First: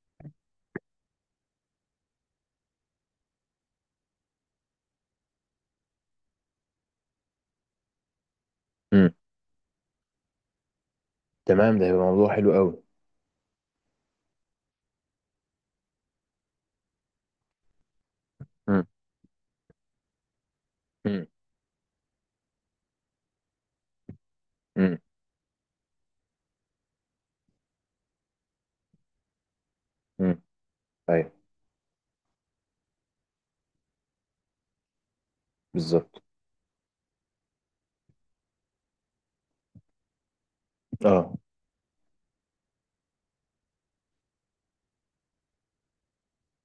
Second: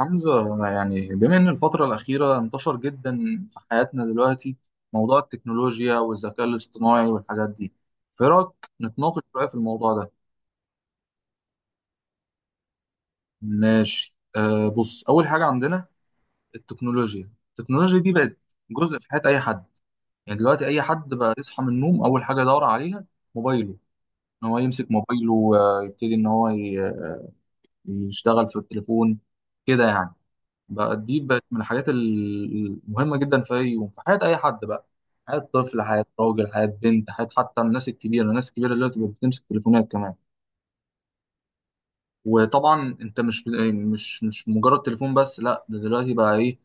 حمزة، يعني بما إن الفترة الأخيرة انتشر جدا في حياتنا دلوقتي موضوع التكنولوجيا والذكاء الاصطناعي والحاجات دي، فإيه رأيك امم نتناقش شوية في الموضوع ده؟ تمام، ده هيبقى موضوع حلو قوي. ماشي، آه بص أول حاجة عندنا التكنولوجيا دي بقت امم جزء في حياة أي حد، يعني دلوقتي أي حد امم بقى يصحى من النوم أول حاجة يدور عليها موبايله، إن هو يمسك امم موبايله ويبتدي يشتغل في التليفون كده يعني. امم بقى دي ايوه. بقت من المهمة جدا في أي يوم في حياة أي حد، بقى حياة طفل، حياة بالظبط. راجل، حياة بنت، حياة حتى الناس الكبيرة اللي بتبقى بتمسك تليفونات كمان. اه. وطبعا أنت مش مجرد تليفون بس، لا ده دلوقتي بقى إيه،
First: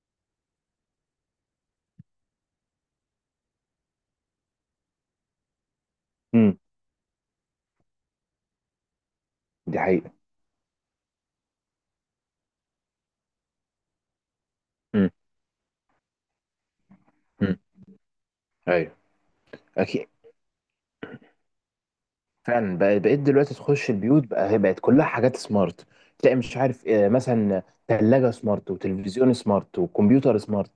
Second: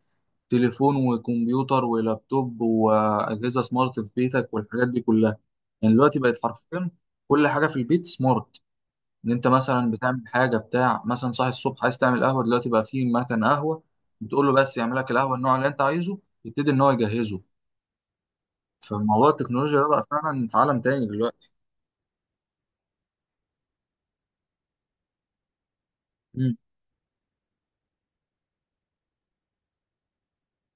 تليفون وكمبيوتر ولابتوب وأجهزة سمارت في بيتك والحاجات دي كلها. يعني دلوقتي بقت امم حرفيا كل حاجة في البيت سمارت. ان انت دي مثلا حقيقة. بتعمل حاجه بتاع، مثلا صاحي الصبح عايز تعمل قهوه، دلوقتي بقى في مكان قهوه بتقول له بس يعمل امم لك القهوه النوع اللي انت عايزه، يبتدي ان هو يجهزه. امم ايوه. فموضوع التكنولوجيا ده بقى اكيد. فعلا في عالم تاني دلوقتي. فعلا بقيت دلوقتي تخش البيوت، بقى هي بقت كلها حاجات سمارت. تلاقي مش مم. عارف، مثلا ثلاجة سمارت وتلفزيون سمارت وكمبيوتر سمارت.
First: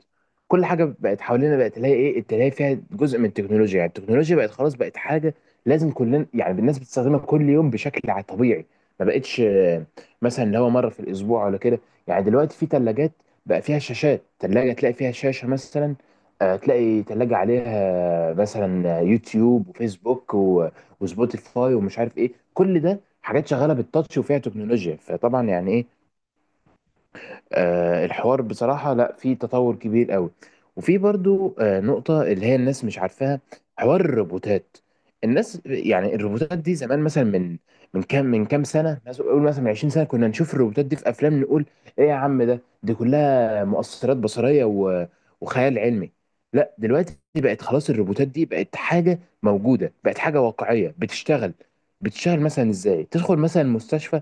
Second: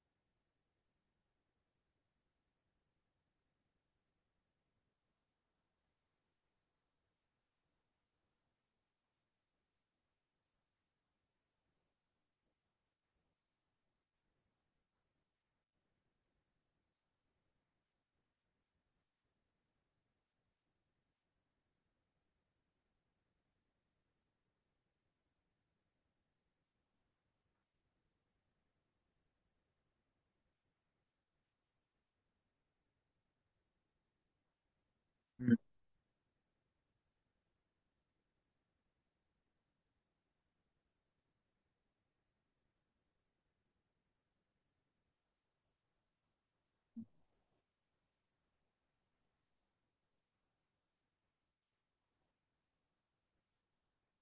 كل حاجة بقت حوالينا بقت، تلاقي ايه، تلاقي فيها جزء من التكنولوجيا. يعني التكنولوجيا بقت خلاص، بقت حاجة لازم كلنا، يعني الناس بتستخدمها كل يوم بشكل طبيعي. ما بقتش مثلا اللي هو مرة في الأسبوع ولا كده. يعني دلوقتي في ثلاجات بقى فيها شاشات، ثلاجة تلاقي فيها شاشة مثلا. تلاقي ثلاجة عليها، مثلا يوتيوب وفيسبوك وسبوتيفاي، ومش عارف ايه، كل ده حاجات شغاله بالتاتش وفيها تكنولوجيا. فطبعا يعني ايه، الحوار بصراحة، لا، في تطور كبير قوي. وفي برضو نقطة اللي هي الناس مش عارفاها، حوار الروبوتات. مم. الناس، يعني الروبوتات دي زمان مثلا من كام سنة، مثلا قول مثلا من 20 سنة، كنا نشوف الروبوتات دي في أفلام، نقول إيه يا عم ده، دي كلها مؤثرات بصرية و- وخيال علمي. لا، دلوقتي بقت خلاص الروبوتات دي بقت حاجة موجودة، بقت حاجة واقعية بتشتغل. مثلا ازاي، تدخل مثلا مستشفى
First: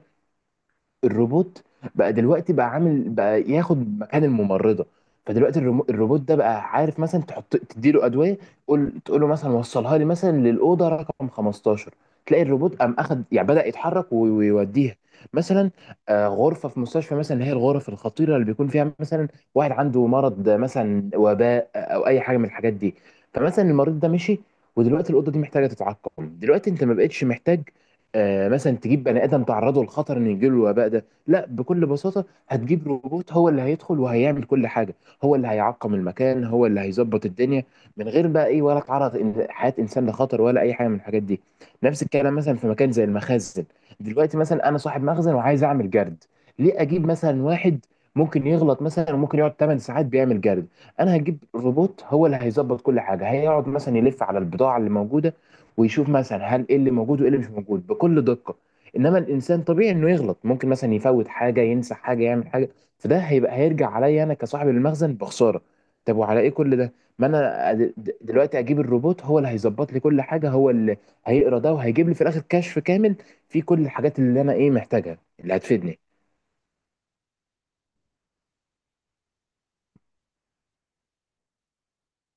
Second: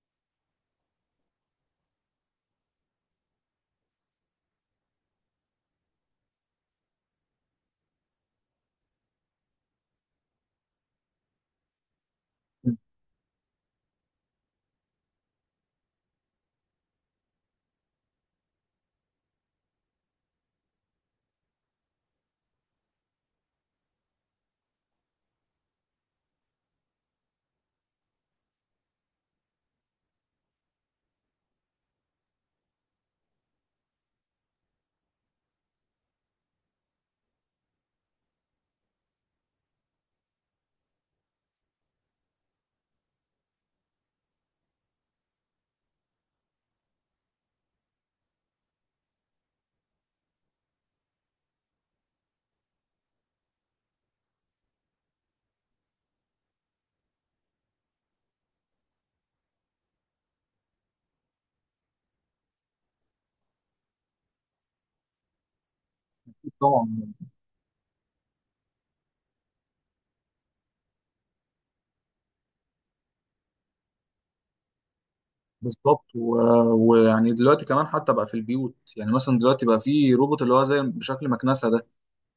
الروبوت، بقى دلوقتي بقى عامل بقى ياخد مكان الممرضه. فدلوقتي الروبوت ده بقى عارف، مثلا تحط، تديله ادويه. تقول له مثلا وصلها لي مثلا للاوضه رقم 15. تلاقي الروبوت مم. قام اخد، يعني بدا يتحرك وي- ويوديها مثلا، غرفه في مستشفى مثلا، اللي هي الغرف الخطيره اللي بيكون فيها مثلا واحد عنده مرض، مثلا وباء او اي حاجه من الحاجات دي. فمثلا المريض ده مشي، ودلوقتي الاوضه دي محتاجه تتعقم. دلوقتي انت ما بقتش محتاج مثلا تجيب بني ادم تعرضه للخطر ان يجيله الوباء ده. لا، بكل بساطه هتجيب روبوت هو اللي هيدخل وهيعمل كل حاجه، هو اللي هيعقم المكان، هو اللي هيظبط الدنيا، من غير بقى ايه، ولا تعرض حياه انسان لخطر، ولا اي حاجه من الحاجات دي. نفس الكلام مثلا في مكان زي المخازن. دلوقتي مثلا انا صاحب مخزن وعايز اعمل جرد. ليه اجيب مثلا واحد ممكن يغلط مثلا، وممكن يقعد 8 ساعات بيعمل جرد؟ انا هجيب روبوت هو اللي هيظبط كل حاجه، هيقعد مثلا يلف على البضاعه اللي موجوده، ويشوف مثلا هل ايه اللي موجود وايه اللي مش موجود بكل دقة. انما الانسان طبيعي انه يغلط، ممكن مثلا يفوت حاجة، ينسى حاجة، يعمل حاجة، فده هيبقى هيرجع عليا انا كصاحب المخزن بخسارة. طب، وعلى ايه كل ده؟ طبعا. ما انا، دلوقتي اجيب الروبوت هو اللي هيظبط لي كل حاجة، هو اللي هيقرا ده وهيجيب لي في الاخر كشف كامل فيه كل الحاجات اللي انا ايه محتاجها، اللي هتفيدني. بالظبط. و... ويعني دلوقتي كمان حتى بقى في البيوت، يعني مثلا دلوقتي بقى في روبوت اللي هو زي بشكل مكنسه ده.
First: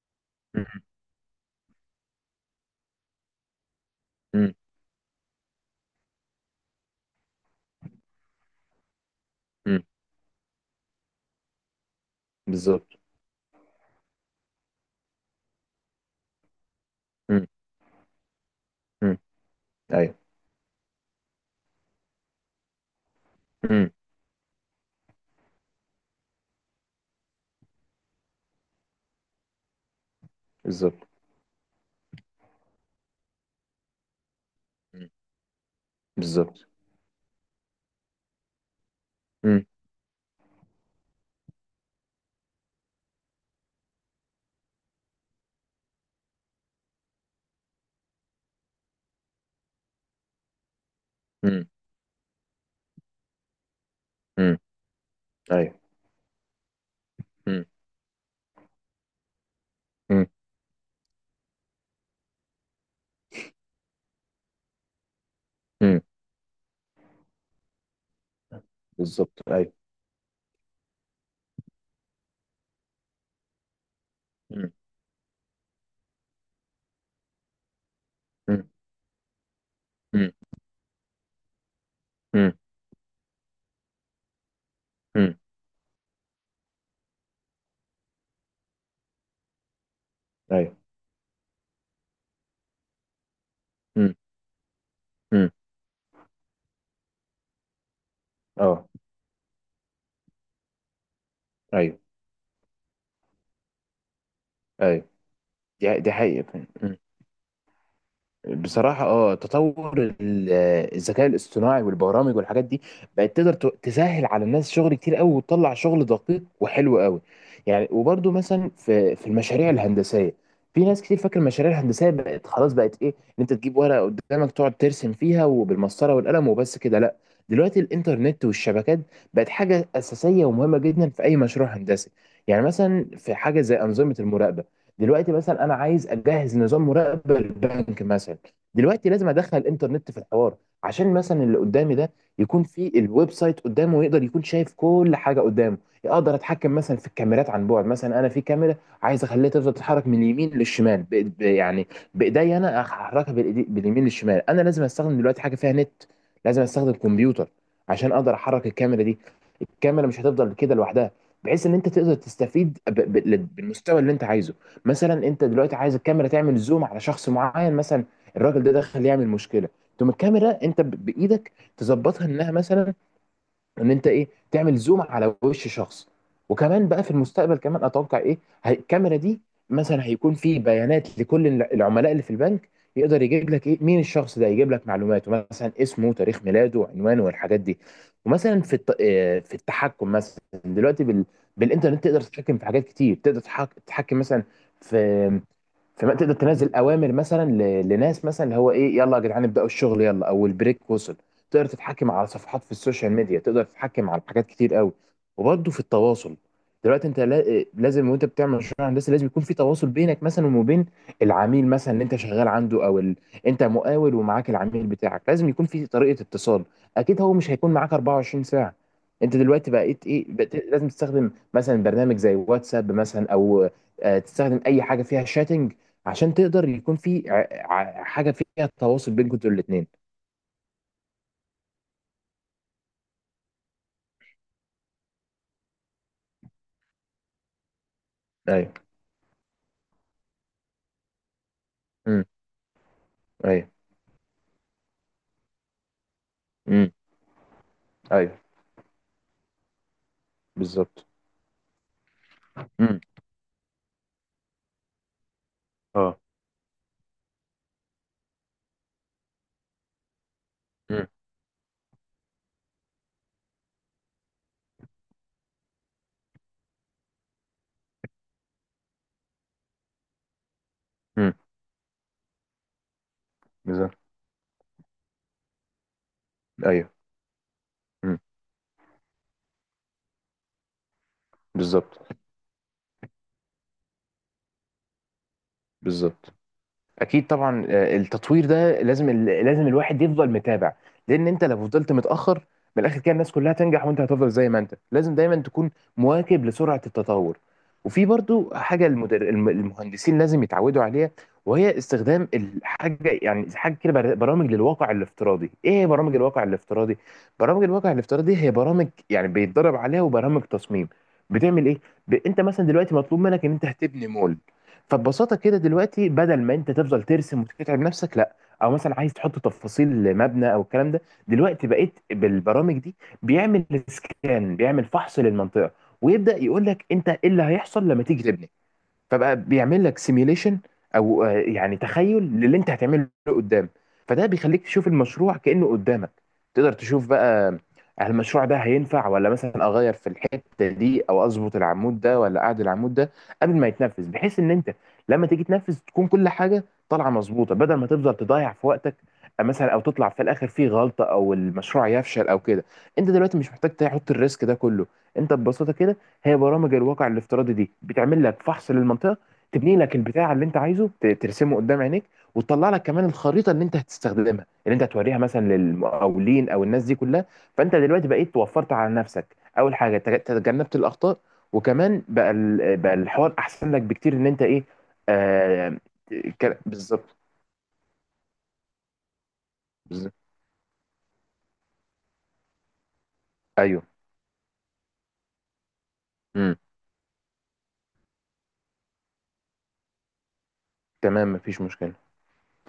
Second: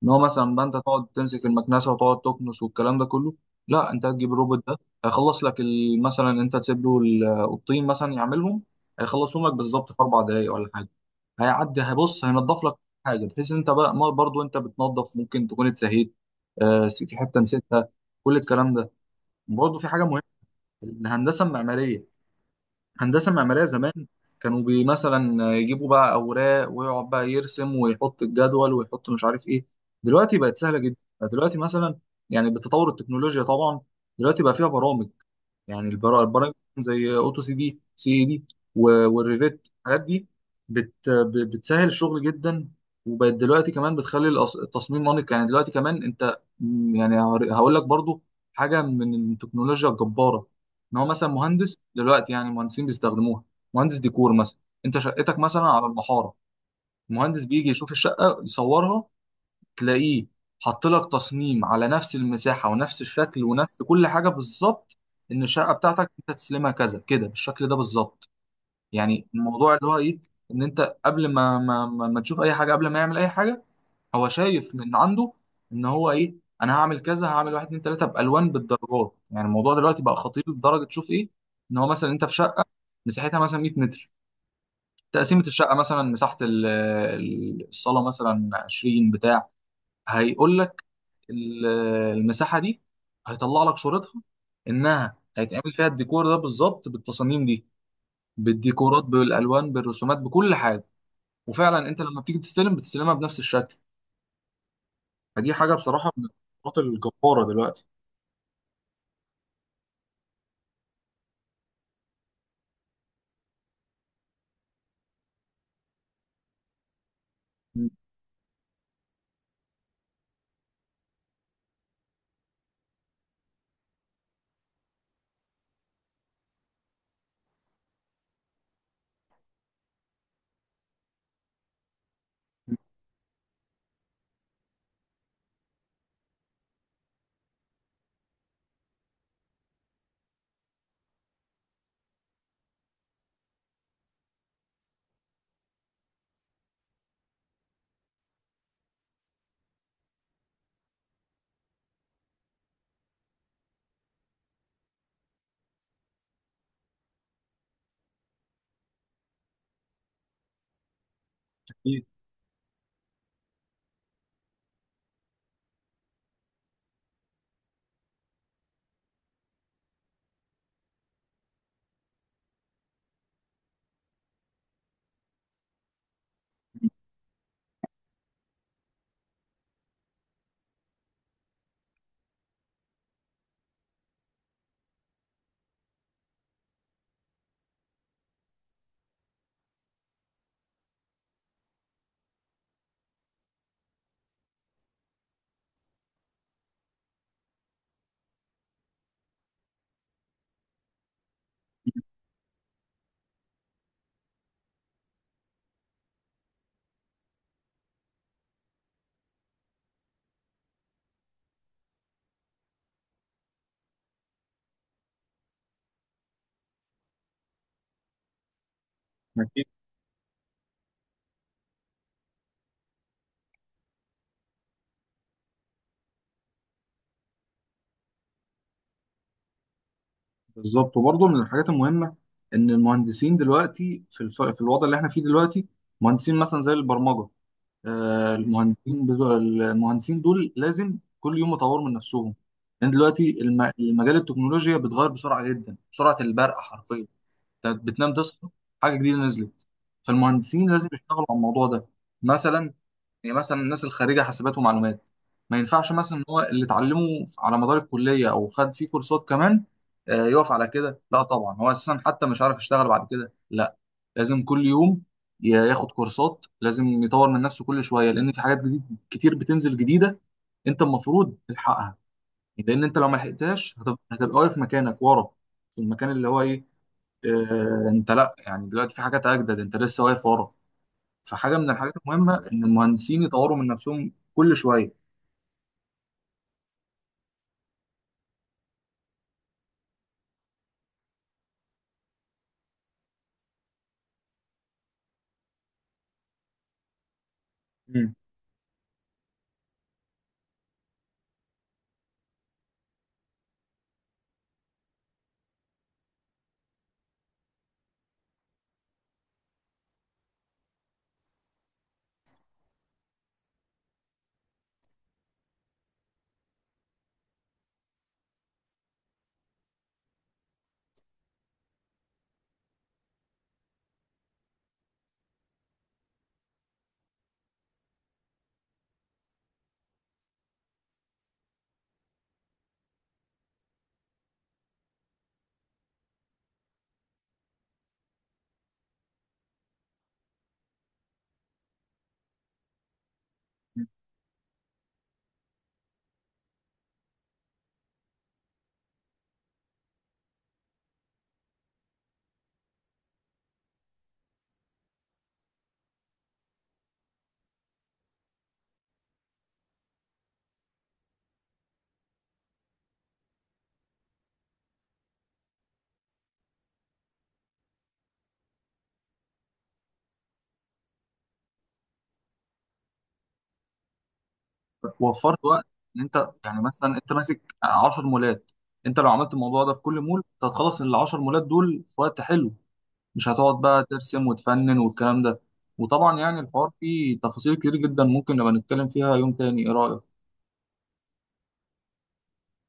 ان هو مثلا بقى انت مم. تقعد تمسك المكنسه وتقعد تكنس والكلام ده كله، لا انت هتجيب مم. الروبوت ده هيخلص لك مثلا انت تسيب له الطين مثلا يعملهم، هيخلصهم لك مم. بالظبط في اربع دقائق ولا حاجه. هيعدي هيبص هينضف لك بالظبط. حاجه، بحيث ان انت بقى برضو انت بتنضف ممكن تكون اتسهيت، آه، في حته مم. نسيتها، كل الكلام ده. مم. برضو في حاجه ايوه. مهمه، الهندسه المعماريه. هندسة معمارية مم. زمان كانوا بي مثلا يجيبوا بقى أوراق ويقعد بقى يرسم ويحط الجدول ويحط مش عارف إيه. دلوقتي بقت سهلة جدا. بالظبط. دلوقتي مثلا، يعني بتطور التكنولوجيا طبعا، دلوقتي بقى فيها برامج. مم. يعني البرامج بالظبط. زي أوتو سي دي سي إي دي و- مم. والريفيت، الحاجات دي بتسهل الشغل جدا. وبقت دلوقتي كمان بتخلي التصميم انيق. يعني دلوقتي كمان أنت م، يعني هقول لك برضو حاجة من التكنولوجيا الجبارة، ان هو مثلا مم. مهندس دلوقتي، يعني المهندسين بيستخدموها. مهندس ديكور مم. مثلا، انت شقتك مثلا ايوه. على المحاره، المهندس مم. بيجي يشوف الشقه يصورها، تلاقيه مم. حط لك تصميم على نفس المساحه ونفس الشكل ونفس كل حاجه بالظبط، ان الشقه مم. بتاعتك انت تسلمها كذا كده بالشكل ده بالظبط. يعني بالظبط. ايوه. الموضوع اللي هو ايه، ان انت قبل ما تشوف اي حاجه، قبل ما يعمل اي حاجه هو مم. شايف من عنده، ان هو ايه، انا هعمل كذا، هعمل واحد اتنين تلاته بالوان مم. بالدرجات. يعني الموضوع دلوقتي بقى مم. خطير لدرجه تشوف ايه، ان هو مثلا انت في مم. شقه مساحتها مثلا 100 متر، مم. تقسيمه الشقه مثلا مساحه الصاله مثلا 20 بتاع، هيقول ايوه. لك ال- المساحه دي هيطلع لك مم. صورتها انها مم. هيتعمل فيها الديكور ده بالظبط، بالتصاميم دي، اه. بالديكورات، بالالوان، بالرسومات، بكل حاجه. وفعلا ايوه. انت لما بتيجي تستلم بتستلمها بنفس الشكل. ايوه. فدي حاجه دي بصراحه دي من حقيقة الخطوات فعلا. الجباره دلوقتي. بصراحة اه، تطور الذكاء الاصطناعي والبرامج والحاجات دي بقت تقدر تسهل على الناس شغل كتير قوي، وتطلع شغل دقيق وحلو قوي. يعني، م. وبرده مثلا في المشاريع الهندسية، في ناس كتير فاكر المشاريع الهندسية بقت خلاص، بقت ايه، ان انت تجيب ورقة قدامك تقعد ترسم فيها وبالمسطرة والقلم وبس كده. لا، دلوقتي الانترنت والشبكات بقت حاجة أساسية ومهمة جدا في أي مشروع هندسي. يعني مثلا في حاجة زي أنظمة المراقبة. دلوقتي مثلا أنا عايز أجهز نظام مراقبة للبنك مثلا. دلوقتي لازم ادخل الانترنت في الحوار، عشان مثلا اللي قدامي ده يكون في الويب سايت قدامه ويقدر يكون شايف كل حاجه قدامه. اقدر اتحكم مثلا في الكاميرات عن بعد، مثلا انا في كاميرا عايز اخليها تفضل تتحرك من اليمين للشمال يعني بايديا، انا احركها بالإيدي، باليمين للشمال. انا لازم استخدم دلوقتي حاجه فيها نت، لازم استخدم كمبيوتر عشان اقدر احرك الكاميرا دي. الكاميرا مش هتفضل كده لوحدها، بحيث ان انت اكيد. تقدر تستفيد بالمستوى اللي انت عايزه. مثلا انت دلوقتي عايز الكاميرا تعمل زوم على شخص معين، مثلا الراجل ده دخل يعمل مشكله، تقوم الكاميرا انت بايدك تظبطها انها مثلا، ان انت ايه، تعمل زوم على وش شخص. وكمان بقى في المستقبل كمان اتوقع ايه، الكاميرا دي مثلا هيكون في بيانات لكل العملاء اللي في البنك، يقدر يجيب لك ايه، مين الشخص ده، يجيب لك معلوماته مثلا اسمه، تاريخ ميلاده، وعنوانه، والحاجات دي. ومثلا في الت... آه، في التحكم مثلا. دلوقتي بالانترنت تقدر تتحكم في حاجات كتير، تقدر تتحكم مثلا في. فما تقدر تنزل اوامر مثلا ل- لناس مثلا، اللي هو ايه، يلا يا جدعان ابداوا الشغل، يلا او البريك وصل. تقدر تتحكم على صفحات في السوشيال ميديا، تقدر تتحكم على حاجات كتير قوي. وبرضه في التواصل، دلوقتي انت لازم وانت بتعمل مشروع هندسي لازم يكون في تواصل بينك مثلا وبين العميل مثلا اللي انت شغال عنده، او انت مقاول ومعاك العميل بتاعك لازم يكون في طريقة اتصال. اكيد هو مش هيكون معاك 24 ساعة. انت اكيد. دلوقتي بقيت ايه، بقيت لازم تستخدم مثلا برنامج زي واتساب مثلا، او تستخدم اي حاجة فيها شاتنج، عشان تقدر يكون في حاجه فيها تواصل بينكم انتوا الاثنين. بالظبط. وبرضه من الحاجات المهمه ان المهندسين دلوقتي في في الوضع اللي احنا فيه دلوقتي، مهندسين مثلا زي البرمجه، آه ايوه. المهندسين بتوع المهندسين دول لازم كل يوم يطوروا من امم نفسهم. لان دلوقتي ايوه. المجال التكنولوجيا بيتغير بسرعه جدا، بسرعه البرق امم حرفيا. انت بتنام ايوه. تصحى حاجه جديده نزلت. فالمهندسين لازم بالظبط. يشتغلوا على الموضوع ده مثلا. امم يعني مثلا الناس الخريجه حاسبات ومعلومات، ما ينفعش اه. مثلا ان هو اللي اتعلمه على مدار الكليه او خد فيه كورسات كمان، آه، يقف على كده، امم لا طبعا هو اساسا حتى مش عارف يشتغل بعد كده، لا لازم كل يوم ياخد كورسات، لازم يطور من نفسه كل شويه لان في حاجات جديد كتير بتنزل جديده، انت امم المفروض تلحقها. يعني لان انت لو ما لحقتهاش بالظبط. هتبقى واقف مكانك ورا، في المكان اللي هو ايه، ايوه. آه، انت امم لا، يعني دلوقتي في حاجات اجدد انت لسه واقف ورا. فحاجه من الحاجات بالظبط. المهمه ان المهندسين يطوروا من نفسهم كل شويه. بالظبط. اكيد طبعا، التطوير ده لازم لازم الواحد يفضل متابع، لان انت لو فضلت متاخر، من الاخر كده الناس كلها تنجح وانت هتفضل زي ما انت. لازم دايما تكون مواكب لسرعه التطور. وفي مم. برضو حاجه المهندسين لازم يتعودوا عليها، وهي استخدام الحاجه، يعني حاجه كده برامج للواقع الافتراضي. ايه هي برامج الواقع الافتراضي؟ برامج الواقع الافتراضي هي برامج يعني بيتدرب عليها، وبرامج تصميم. بتعمل ايه؟ انت مثلا دلوقتي مطلوب منك ان انت هتبني مول. فببساطه كده دلوقتي بدل ما انت تفضل ترسم وتتعب نفسك، لا، او مثلا عايز تحط تفاصيل مبنى او الكلام ده، دلوقتي بقيت بالبرامج دي. بيعمل سكان، بيعمل فحص للمنطقه، ويبدا يقول لك انت ايه اللي هيحصل لما تيجي تبني. فبقى بيعمل لك سيميليشن، او يعني تخيل للي انت هتعمله قدام. فده بيخليك تشوف المشروع كأنه قدامك. تقدر تشوف بقى، هل المشروع ده هينفع، ولا مثلا اغير في الحته دي، او اظبط العمود ده، ولا اعدل العمود ده، قبل ما يتنفذ، بحيث ان انت لما تيجي تنفذ تكون كل حاجه طالعه مظبوطه، بدل ما تفضل تضيع في وقتك، مثلا او تطلع في الاخر فيه غلطه، او المشروع يفشل او كده. انت دلوقتي مش محتاج تحط الريسك ده كله. انت ببساطه كده، هي برامج الواقع الافتراضي دي بتعمل لك فحص للمنطقه، تبني لك البتاع اللي انت عايزه ترسمه قدام عينيك، وتطلع لك كمان الخريطه اللي انت هتستخدمها، اللي انت هتوريها مثلا للمقاولين او الناس دي كلها. فانت دلوقتي بقيت وفرت على نفسك، اول حاجه تجنبت الاخطاء، وكمان بقى بقى الحوار احسن لك بكتير ان انت ايه. وفرت وقت. آه. ان انت يعني مثلا انت بالظبط. ماسك 10 مولات، انت لو عملت الموضوع ده في كل بالظبط. مول انت هتخلص ال 10 مولات دول في وقت حلو، مش هتقعد بقى ايوه. ترسم وتفنن والكلام ده. وطبعا يعني امم الحوار فيه تفاصيل كتير جدا ممكن نبقى نتكلم فيها يوم تاني، ايه رايك؟ تمام، مفيش مشكله.